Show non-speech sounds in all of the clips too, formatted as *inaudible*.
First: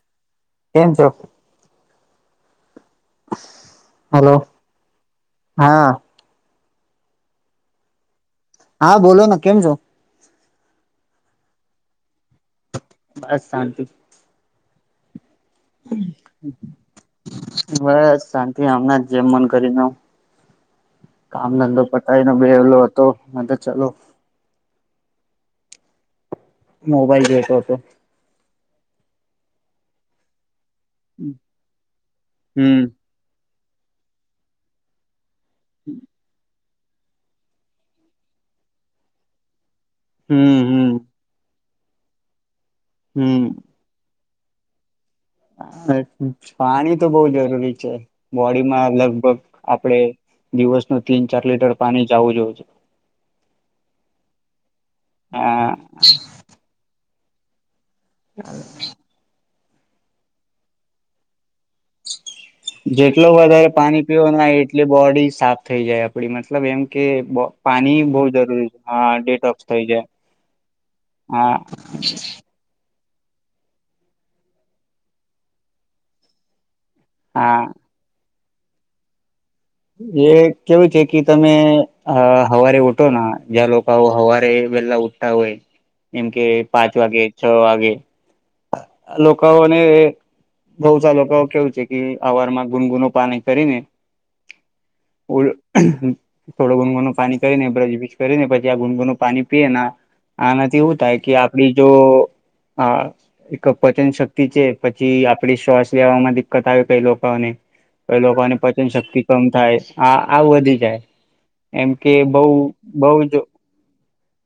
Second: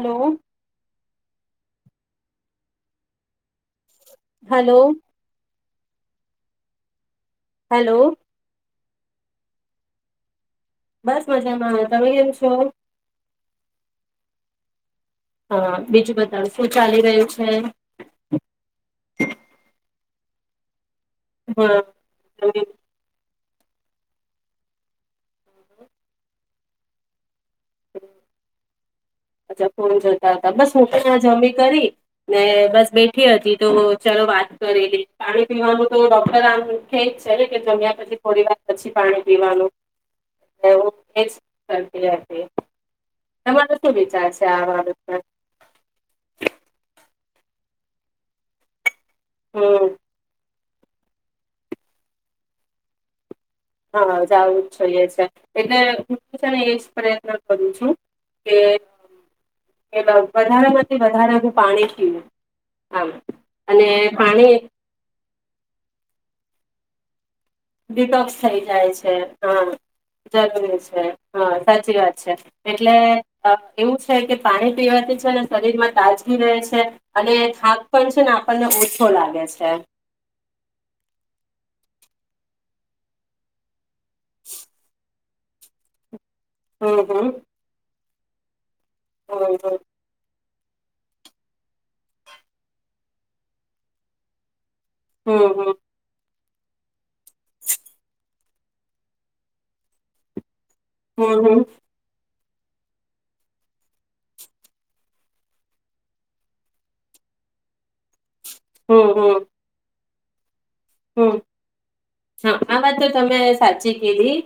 Hello. કેમ છો? હ. હલો. હા. હેલો. હા, બોલોના કેમ છો? બસ, મજામાં હવે. તમે કેમ છો? બસ, શાંતિ. હા બીજું બતાવ શું ચાલી રહ્યું છે બસ, શાંતિ. હમણાં જમન કરીને આઉં કામ હા ધંધો પતાાઈ ને, બેહેલો હતો. *inaudible* ચાલો મોબાઈલ જોઈતો તો અચ્છા, ફોન જોતા હતા, બસ. છૂક ના, જમી કરી ને, હમ બસ બેઠી હતી. તો, ચાલો વાત કરે લે. પાણી પીવાનું તો, ડોક્ટર આમ ખે જ છે કે, જમ્યા પછી, થોડી વાર પછી, પાણી પીવાનું. હમ હમ એવું કેજ કરતી હશે. તમારો શું વિચાર શ ચા વા ઉપર આહ *inaudible* પાણી તો બહુ જરૂરી છે. બોડીમાં, મતલબ તો હમ આપડે દિવસ ના, તીન ચાર લીટર પાણી, જાવું જોય જે. હા, જવું જ જોઈએ છે, હા એટલે *inaudible* પ્રયત્ન કરું છું. હાલ એ, વાવ વધારે માંથી વધારે નું પાણી પીઉં. જેટલો વધારે પાણી પીવ ના એટલી બોડી સાફ થઈ જાય, આપડી મતલબ એમ કે બો વિપક્ષ થઈ જાય છે. હા થઈ જાય. જરૂરી છે, હા સાચી વાત છે, એટલે એવું છે કે પાણી પીવાથી છે, ને શરીર માં તાજગી રહે છે. અને હા થાક પણ છે. મને ઓછો લાગે છે. એ કેવું છે કે તમે અ હવારે ઉઠો ના જ્યાં લોકો હવારે એવેલા ઉ તાવે એમ કે પાંચ હમ વાગે હમ છ વાગે. લોકા હમ ઓને બઉ ચાલોકો કેવું છે કે અવારમાં ગુનગુનો પાણી કરીને ઉલ હમ થોડો ગુનગુું પાણી કરીને બ્રજબિશ કરીને પછી આ ગુનગુ નું પાણી પીએ ને આ એવું થાય હમ કે હમ હમ આપડી જો હા એક પચન શક્તિ છે પછી આપડી શ્વાસ લેવામાં દિકકત આવે કઈ લોકોને ક પા પાચન શક્તિ. હા આવ વધી જાય હમ્મ, એમ કે બઉ હા આ વાત તો બઉ તમે જ સાચી કીધી.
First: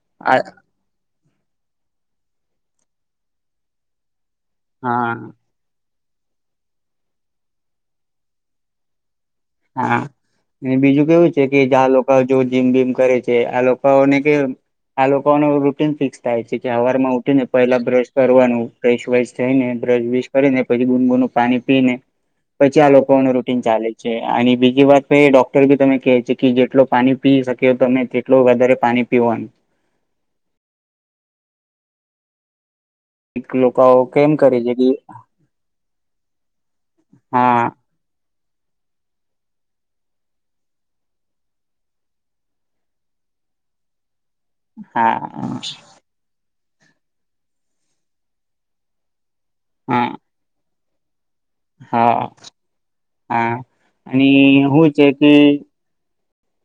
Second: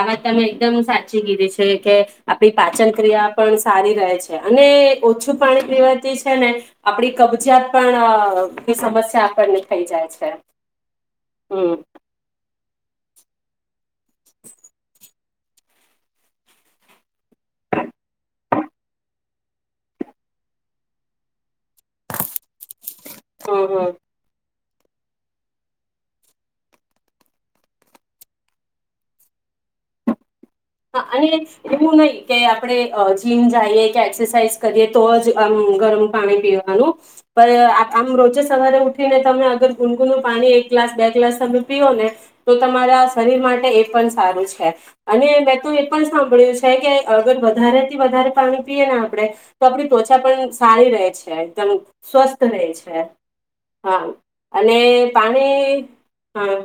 આ વાત તમે એકદમ સાચ ચીધ છે કે આપણી પાચન ક્રિયા પણ સારી રહે છે. અને હા ઓછું પાણી પીવા ને આપણી કબજીયાત પણ કોઈ સમસ્યા ને થઈ હા જાય છે. અને બીજું કેવું છે, કે હમ જ્યાં લોકો જો જીમ બીમ કરે છે, આ લોકોને કે આ લોકોને રૂટીન ફિક્સ થાય છે કે સવાર માં ઉઠી ને પેલા બ્રશ કરવાનું બ્ર વાસ થઈને બ્રશ બશ કરીને પછી ગુનગુ પાણી પીને પછી આ લો કોઈ નુ રૂટીન હમ હમ ચાલે છે. અને બીજી વાત ડોક્ટર બી તમે કે છે, કે જેટલો પાણી પી શકેયો તમે તેટલો વધારે પાણી પીવાનું હા અને હ હું નઈ કે આપણે જીમ જઈએ લોકો કે કેમ એક્સરસાઇઝ કરે છે કરીએ કે તો જ આમ ગરમ પાણી પીયો પર હા આમ રોજ સરે ઉઠીને તમે અગર ગુનગુ નું પાણી એક ગ્લાસ બે ગ્લાસ તમે પીઓ ને તો તમારા શરીર માટે એ પણ સારું છે અને હા સાંભળ્યું છે કે અગર વધારે થી વધારે પાણી પીએ ને આપણે તો આપણે હા તોચા પણ સારી રહે છે એકદમ હા સ્વસ્થ રહે છે હા હા અને અને હું છે કે પાણી હા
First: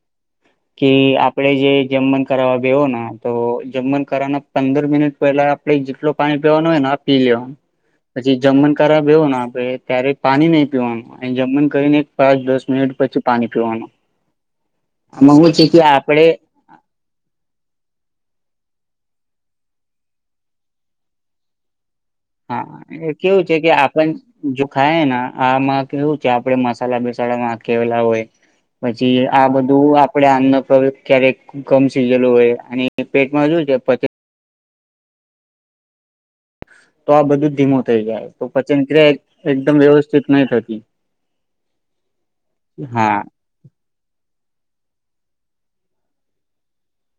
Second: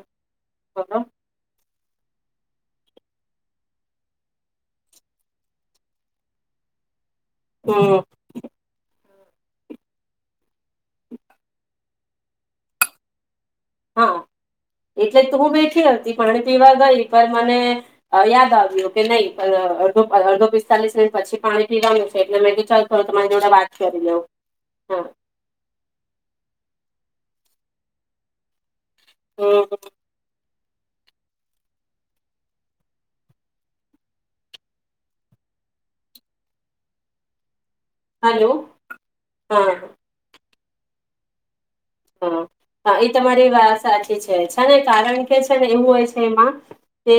કે બોલો આપડે જે જમણ કરવા બેવો ને તો જમણ કરવાના પંદર મિનિટ પહેલા આપડે જેટલલો પાણી પીવાનું હોય પી લ હમ પછી જમણ કર વ આપે ત્યારે પાણી નહી પીવાનું જમીને કરીને એક પાંચ દસ મિનિટ પછી પાણી પીવાનું હા એટલે આમાં તું હું છે કે બેઠી હતી હતી આપડે પાણી પીવા ગઈ પણ મને યાદ આવ્યું કે નહી પણ અડધો અડધો પિસ્તાલીસ મિનિટ પછી પાણી પીવા હા એ કેવું છે કે આપણ લઉં જો હા ખાય આમાં કેવું છે આપડે મસાલા બે માં કેલા હોય પછી આ હમ બધું આપડે આમ ક્યારેક ગમ સીઝેલું હોય અને પેટમાં શુ છે પ તો આ બધું ધીમો થ જાય તો હલો પચન ક્રિયા હા એકદમ વ્યવસ્થિત નહીતી કેન હા હા એ તમારી વાત સાચી છે જ ને કારણ કે છે ને એવું હોય છે એમાં કે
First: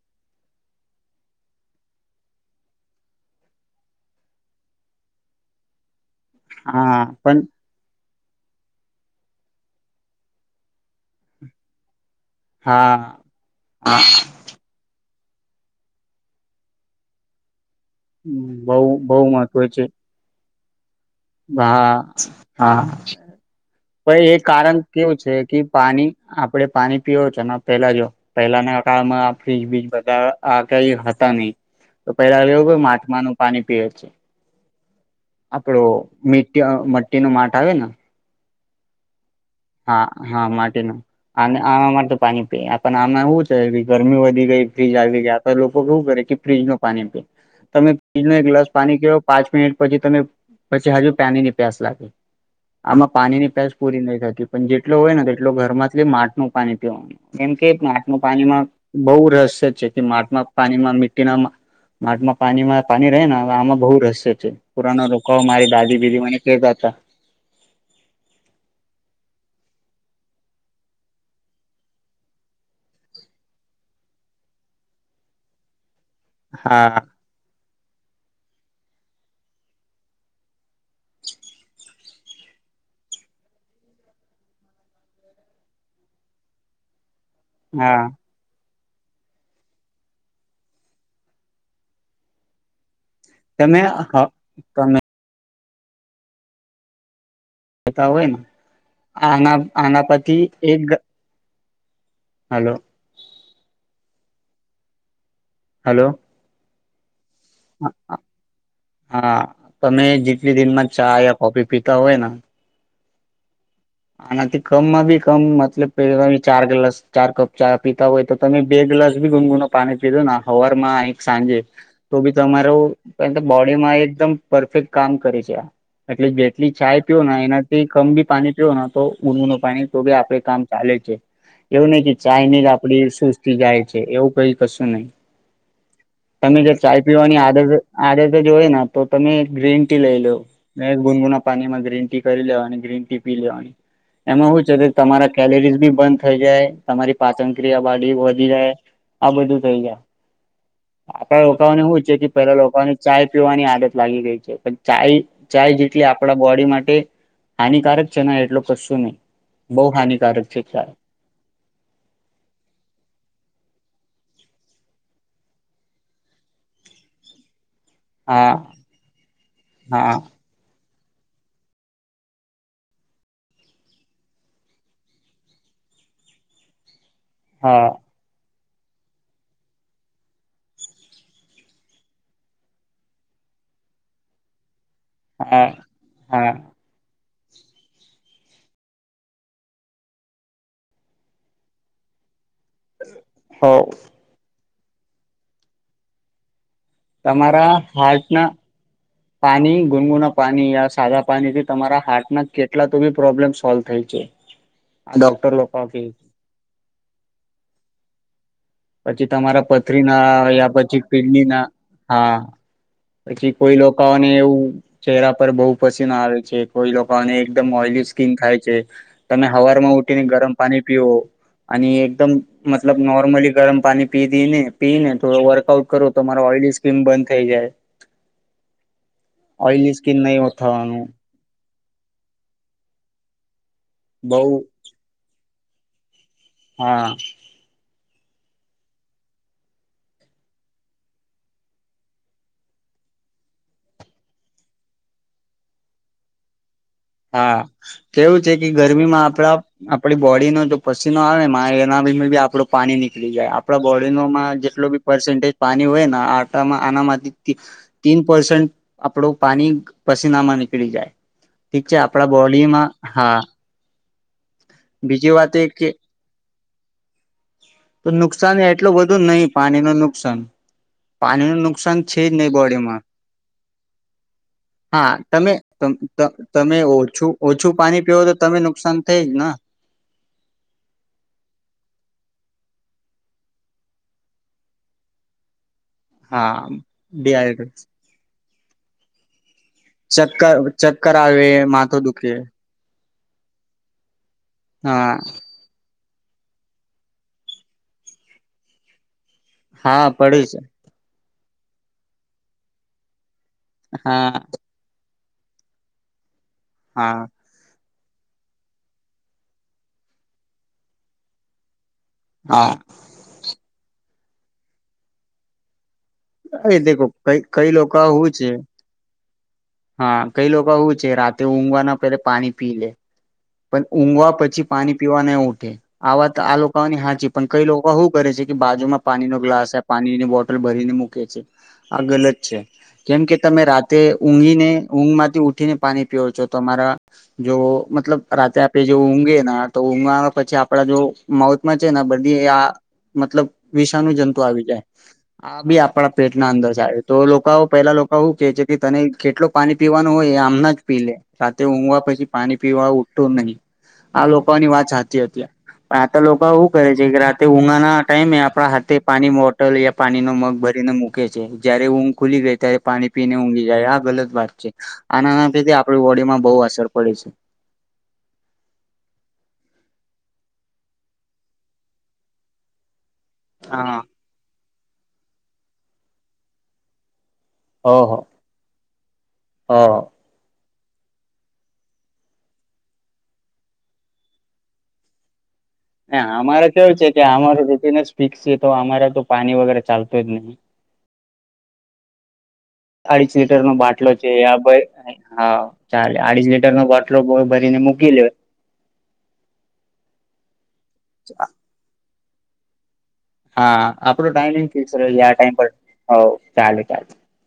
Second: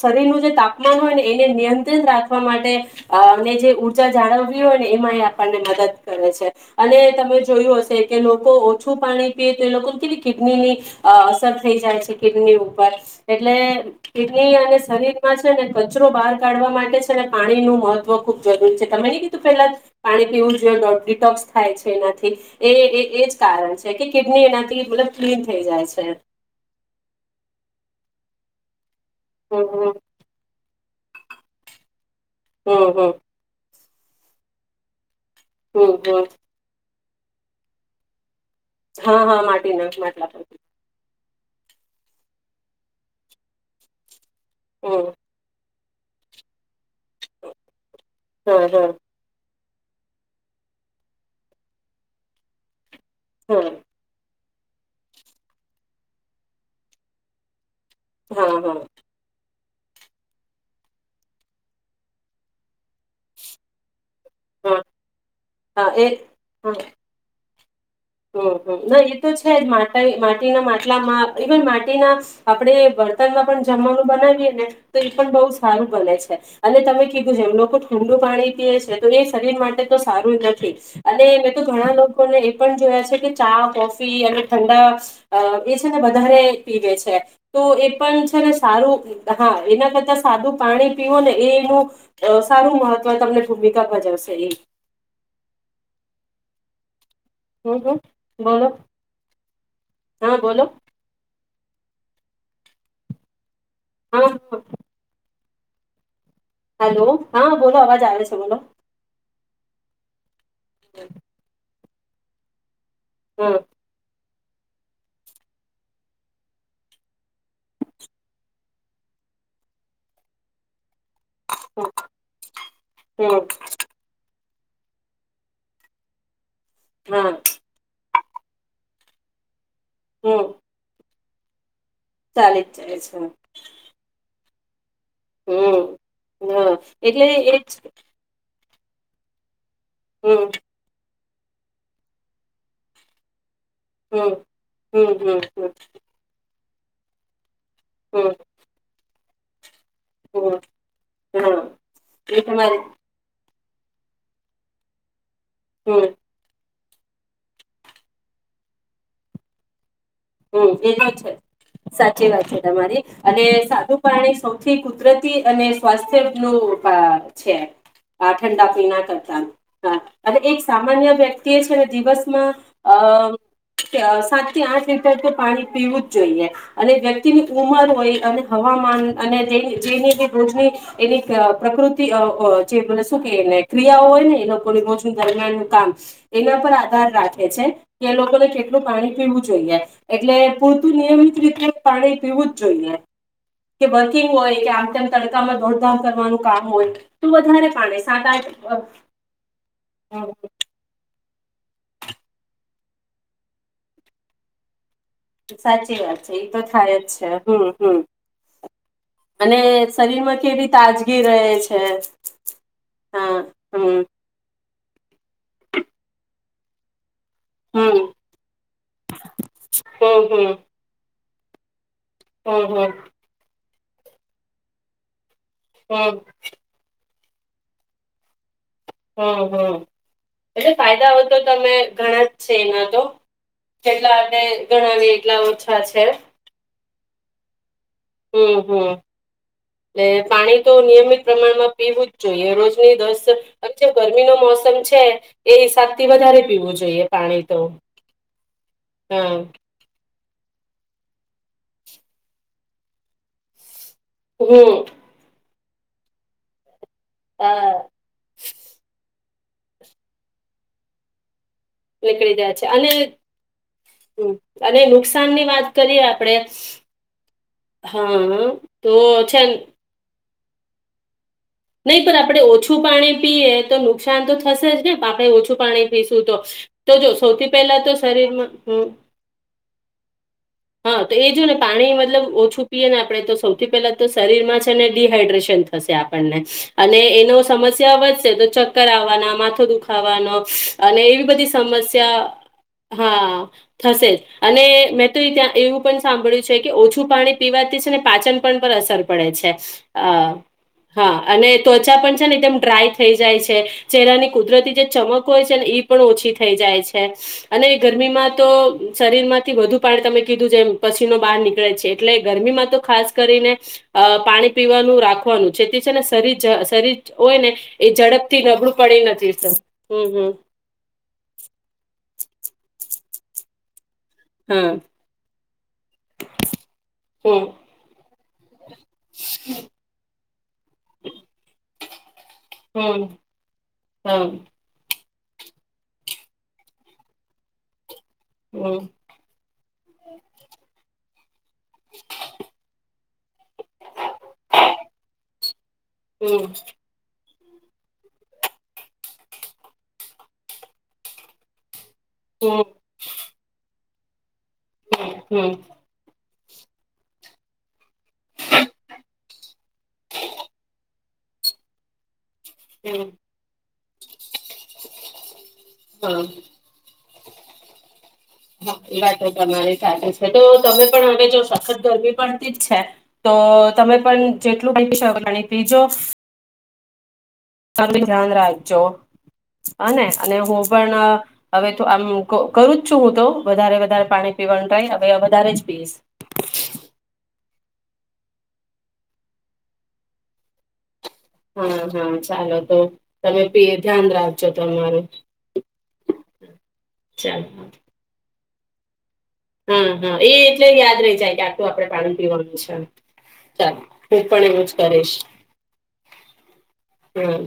શરીરનું જે તાપમાન હોય ને એને નિયંત્રિત રાખવા માટેને જે ઉઊર્જા જાળવવી હોય ને એમાં એ આપણને મદદ કરે છે અને હા તમે પણ જોયું હશે કે લોકો ઓછ ું પાણી પીએ તો એ લોકોને કેવી કિડની ની અસર થઈ જાય છે કિડની ઉપર હા એટલે હા કિડની અને શરીર છે ને કચરો બહાર કાઢવા માટે છે ને પાણી નું મહત્વ ખુબ જુર બહુ છે તમે બહુ કીધું મહત્વ પેલા છે પાણી પીવું જગ ડિટોક્સ થાય છે હા એનાથી એ હા એ જ કારણ છે કે પણ એ કિડની કારણ એનાથી મતલબ કેવું છે ક્લીન કે થઈ જાય છે. પાણી આપડે પાણી પીવ છે પેલા જો પહેલા ને કળમાં હમ ફ્ર્રીજ બીજ હમ બાર કઈ હતા ની તો પેલા એવું હમ માટમાનું પાણી પીએ છે. આપડો હમ હમ હમ મીટય મ ટી ન માટ આવે ના હા હા માટીના હા માટલા હા પર માટીનું આ આમાંમાં તો પાણી પી પણ આમાં એવુ છે ગરમી વધી ગઈ ફિજ હમ આવી ગયા હતા લો કો કેવું કરે કે ફ્રીજ નું પાણી પી તમે ફિજ નો એક ગલાસ હા હા પાણી કે પાંચ મી પછી તમે પછી હજુ પાનીની પ્યાસ લાગી આમાં પાણી ની હા પેસ પૂરી નહી થતી પણ જેટલો હોય ને તેટલો ઘર માંથી માટ નું પાણી પીવાનું એમ કે માટનું હા પાણીમાં હા બોવ રસ જેથી માટમાં પાણીમાં મીટીના માટમાં પાણીમાં પાણી રહે ને આમાં બહુ રસ છે હા પુરાનો રોકા મારી હા દાદી એ બીદી મને હા કેતા હતા. હમ હમ ના એ તો છે જ માટે માટીના માટલામાં ઇવન માટીના આપણે બર્તનમાં પણ જમવાનું બનાવીએ ને તો એ પણ બહ સારું ભલે છે અને હા તમે કીધું જેમ લોકો ઠંડુ પાણી પીએ છે તો એ શરીર માટે તો સારું નથી અને મેં તો ઘણા લોકોને એ પણ જોયા છે કે ચા કોફી અને ઠંડા અ એ છે ને વધારે પીવે છે. તો એ હા પણ છે ને સારું હા એના કરતા સાદું પાણી પીવો ને એનું અ સારું મહ ત્વ તમને તમે ભૂમિકા હ ભજવશે એ તમે હમ હમ બતા હોય ને બોલો આના આના હા પથી બોલો એક હાલો હા હા હાલો હાલો હા તમે જેટલી દિનમાં ચા યા કોફી પી તવેના હમ આનાથી કમમાં ભી કમ મતલબે *unintelligible* ચાર ગ્લાસ ચાર કપ ચા પીતા હોય તો તમે બે ગ્લાસ ભી ગુનગુનો પાણી પીધો હવાર માં સાંજે તો બી તમારો હમ બોડી માં એકદમ પરફેક્ટ કામ કરે છે આ એટલે લી ચાય પીઓ હા ને એનાથી કમ્પલી પાણી પીઓ ને તો મનવુનો પાણી તો કે આપે હમ કામ ચાલે છે. એવું નઈ કે ચાલે ચાઇનીઝ જ ચાલે આપડી છે સુસ્તી જાય છે એવું કઈ હશું નહી. હમ તમે હા જે ચાઈ એટલે પીવાની આદત એજ આદત તો જોયે ને તો તમે ગ્રી ટી લઈ લો હમ અને ગુનગુના પાણી માં ગ્રીન ટી કરી લેવાની ગ્રીન ટી. પી લેવાની. હમ એમાં શું છે હમ તમારા હમ હમ કેલરીઝ બી બંધ થઈ જાય તમારી પાચન ક્રિયા બાડી હમ વધી જાય. આ બધું થઈ જાય. હમ આપડા હા લોકોને શું છે કે એ પેલા તમારે લોકોને ચાય પીવાની આ લત લાગી રહી છે પણ ચાય ચાય જેટલી હમ આપણા બોડી મા ટે હાનિકારક છે એટલું કશું નહી, બહુ હાની હમ્મ, એ તો છે સાચી વાત છે તમારી અને સાદું પાણી સૌથી કુદરતી અને સ્વાસ્થ્યનું અ છે. આ હા ઠંડા પીણા કરતા હા ને એક સા સામાન્ય વ્યક્તિ એ છે ને દિવસમાં અ સાત થી આઠ ટર પાણી પીવું જ જોઈએ અને જેમ ની હા ઉમર હોય અને હવામાન અને જેની જે ભોજની એની અ પ્રકૃતિ જે અ અ શું કેને ક્રિયાઓ હોય ને એ લોકોનીજ દરમિયાન હા નું કામ હા એના પર આધાર રાખ. ખે છે કે એ લોકોને કેટલું પાણી પીવું જોઈએ. એટલે પૂરતું નિયમિત રીતે પાણી પીવું જોઇએ હો કે વર્કિંગ હોય કે આમ તેમ તડકામાં દોડધામ કરવાનું કામ હોય તું વધારે પાડ સાત આઠ અ પાની ગુનગુણ અ પાની સા ખારા પાણીથી તમારા હાર્ટના કેટલા તોબી પ્રોબ્લેમ સોલ્વ થાય છે. આ ડોક્ટર લોકો સાચી કે વાત છે ઈ તો થાય જ છે હમ હમ પછી અને તમારા પથરી શરીરમાં ના કેવી યા પછી તાજગી રહે કીડની ના છે હા હા પછી કોઈ હમ લોકોને એવું ચહેરા પર બહુ પસીનો આવે છે કોઈ એકદમ હમ ઓઈલી સ્કીિન થાય છે તમે હવારમાં ઉઠીને હમ ગરમ હમ પાણી પીઓ અને એક એકદમ હમ હમ મતલબ નોર્મલી ગરમ પાણી પી દઈ ને પી ને તો વર્કઆઉટ કરો તો હમ તમારા ઓયલી સ્કીન બંધ થઈ જાય. હમ હમ ઓઈલી સ્કીન નહી એટલે થવાનું ફાયદા હોય તો તમે ગણા જ છે એમાં તો કેટલા બઉ આપણે ગણાવીએ એટલા અ છે. હા હમ હમ એ પાણી તો નિયમિત પ્રમાણમાં પીવું જ જોઈએ રોજની દસ જે ગરમીનો મોસમ છે એ હિસાબથી વધારે પીવું જોઈએ. પાણી હા તો કેવું છે કે ગરમીમાં હા આપડા આપડી બોડીનો પછીનો આવે મા એના બી આપડું પાણી નીકળી જાય. આપણા બોડીનોમાં હમ જેટલો બી પર્સેન્ટેજ પાણી હોયને આટામાં આનામાંથી હા તીન પરસન્ટ આપણો પાણી પસીનામાં નીકળી જાય. ઠીક છે આપડા બોડીમાં હા હમ અને નુકસાનની વાત કરીએ આપડે તો હા નુકસાન તો એટલું બધુ છે નહી પાણીનું નુકસાન પાણીનું નહી નુકસાન પણ છે જ આપણે ઓછું બોડીમાં પાણી પીએ તો નુકસાન તો થશે જ ને પા હા આપણે તમે ઓછું પાણી પીશું તો તમે તો જો ઓછું સૌથી ઓછું પહેલા તો પાણી પીવો શરીરમાં તમે હમ નુકસાન થઈ જ ને હા તો એ જો ને પાણી મતલબ ઓછું આપીએ ને આપણેે તો સૌથી પેલા તો શરીરમાં છે ને ડિહાાઈડ્રેશન થશે. હા અને એનો ડિહાઈડ્રેટ સમસ્યા વધશે તો કરવાના માથું દુઃખ ચક્કર ચક્કર આવે માથું સમસ્યા દુખે હા થશે જ અને મેં હા તો ત્યાં એવું પણ સાંભળ્યું છે, કે ઓછું પાણી પીવાથી છે, ને પાચન પણ પર અસર. પડે છે હા આ *inaudible* હા અને ત્વચા પણ છે, ને એકદમ ડ્રાય થઈ જાય છે. ચહેરાની હા કુદરતી જે ચમક હોય છે, *unintelligible* પણ ઓછી થઈ જાય છે હા અને ગરમીમાં તો શરીર માંથી વધુ પાણી તમે કીધું જેમ પછી ન બહાર નીકળે છે. એટલે ગરમીમાં હા તો ખાસ કરીને અ પાણી પીવાનું રાખવાનું. *inaudible* ને *unintelligible* એ શરીર દેખો હોય કઈ ને કઈ એ લોકો ઝડપ હું થી છે નબળું પડી નથી. *inaudible* હા હમ કઈ લોકો આવું છે રાતે ઊંઘવાના પેલે પાણી પી લે *inaudible* ઊંઘવા પછી હા પાણી પીવા નહી ઉઠે આ વાત આ લોકોની હાચી પણ હમ કઈ લોકો શું કરે છે કે બાજુ માં પાણી નો ગ્લાસ પાણીની બોટલ ભરીને મૂકે છે આ ગલત *unintelligible* હમ કેમ કે તમે રાતે હા હમ ઊંઘીને ઊંઘ માંથી ઉઠીને પાણી પીવો છો તમારા જોવો મતલબ રાતેે આપડે હમ જો ઊંઘે ને તો *unintelligible* પછી આપડા જો માઉથમાં છે ને બધી આ મતલબ *unintelligible* જંતુ આવી જાય આ બી આપણા હમ પેટ ના અંદર તો *unintelligible* પેલા લોકો *unintelligible* કે છે કે તને કેટલો પાણી પીવાનું હોય એ *unintelligible* જ પી લે સાથે હ પછી હમ પાણી પીવાઠ હમ હમ આ *unintelligible* *inaudible* લોકો આવું કરે છે કે રાતે ઉનાના ટાઈમે આપણા હાથે પાની બોટલ યા પાણી ન મગ ભરીને મૂકે. ખુલી ગઈ ત્યારે હમ પાણી પીને ઊંઘી જાય આ ગલત વાત છે આના ના આપણી હા બોડી માં બહુ અસર પડે છે. હા એ વાતો તમારી *unintelligible* છે, તો તમે પણ હવે જો સખત ગરમી પડતી જ છે. તો તમે હા પણ જે *inaudible* ઓહો *inaudible* હા ને હો અને હું પણ હવે તો આમ કરું જ છું, હું તો વધારે વધારે પાણી પીવાનું ટ્રાય હવે વધારે પીશ અમારે કેવું છે કે અમારું *unintelligible* છે તો અમારા તો પાણી વગેરે ચાલતો જ નહીં હા હા ચાલો તો અડીસ તમે લીટર પી નો ધ્યાન બાટલો છે રાખજો આ તમારું ભય હા ચાલે અડીસ લીટર નો બાટલો ભરીને મૂકી લેવા હમ હમ એ એટલે યાદ રહી જાય કે આટલુ આપડે પાણી પીવાનું છે. ચાલો હું હા આપણો પણ એવું ટાઈમીગ જ ફીક્સ કરીશ રહી જાય આ ટાઈમ પર અ ચાલે ચા હા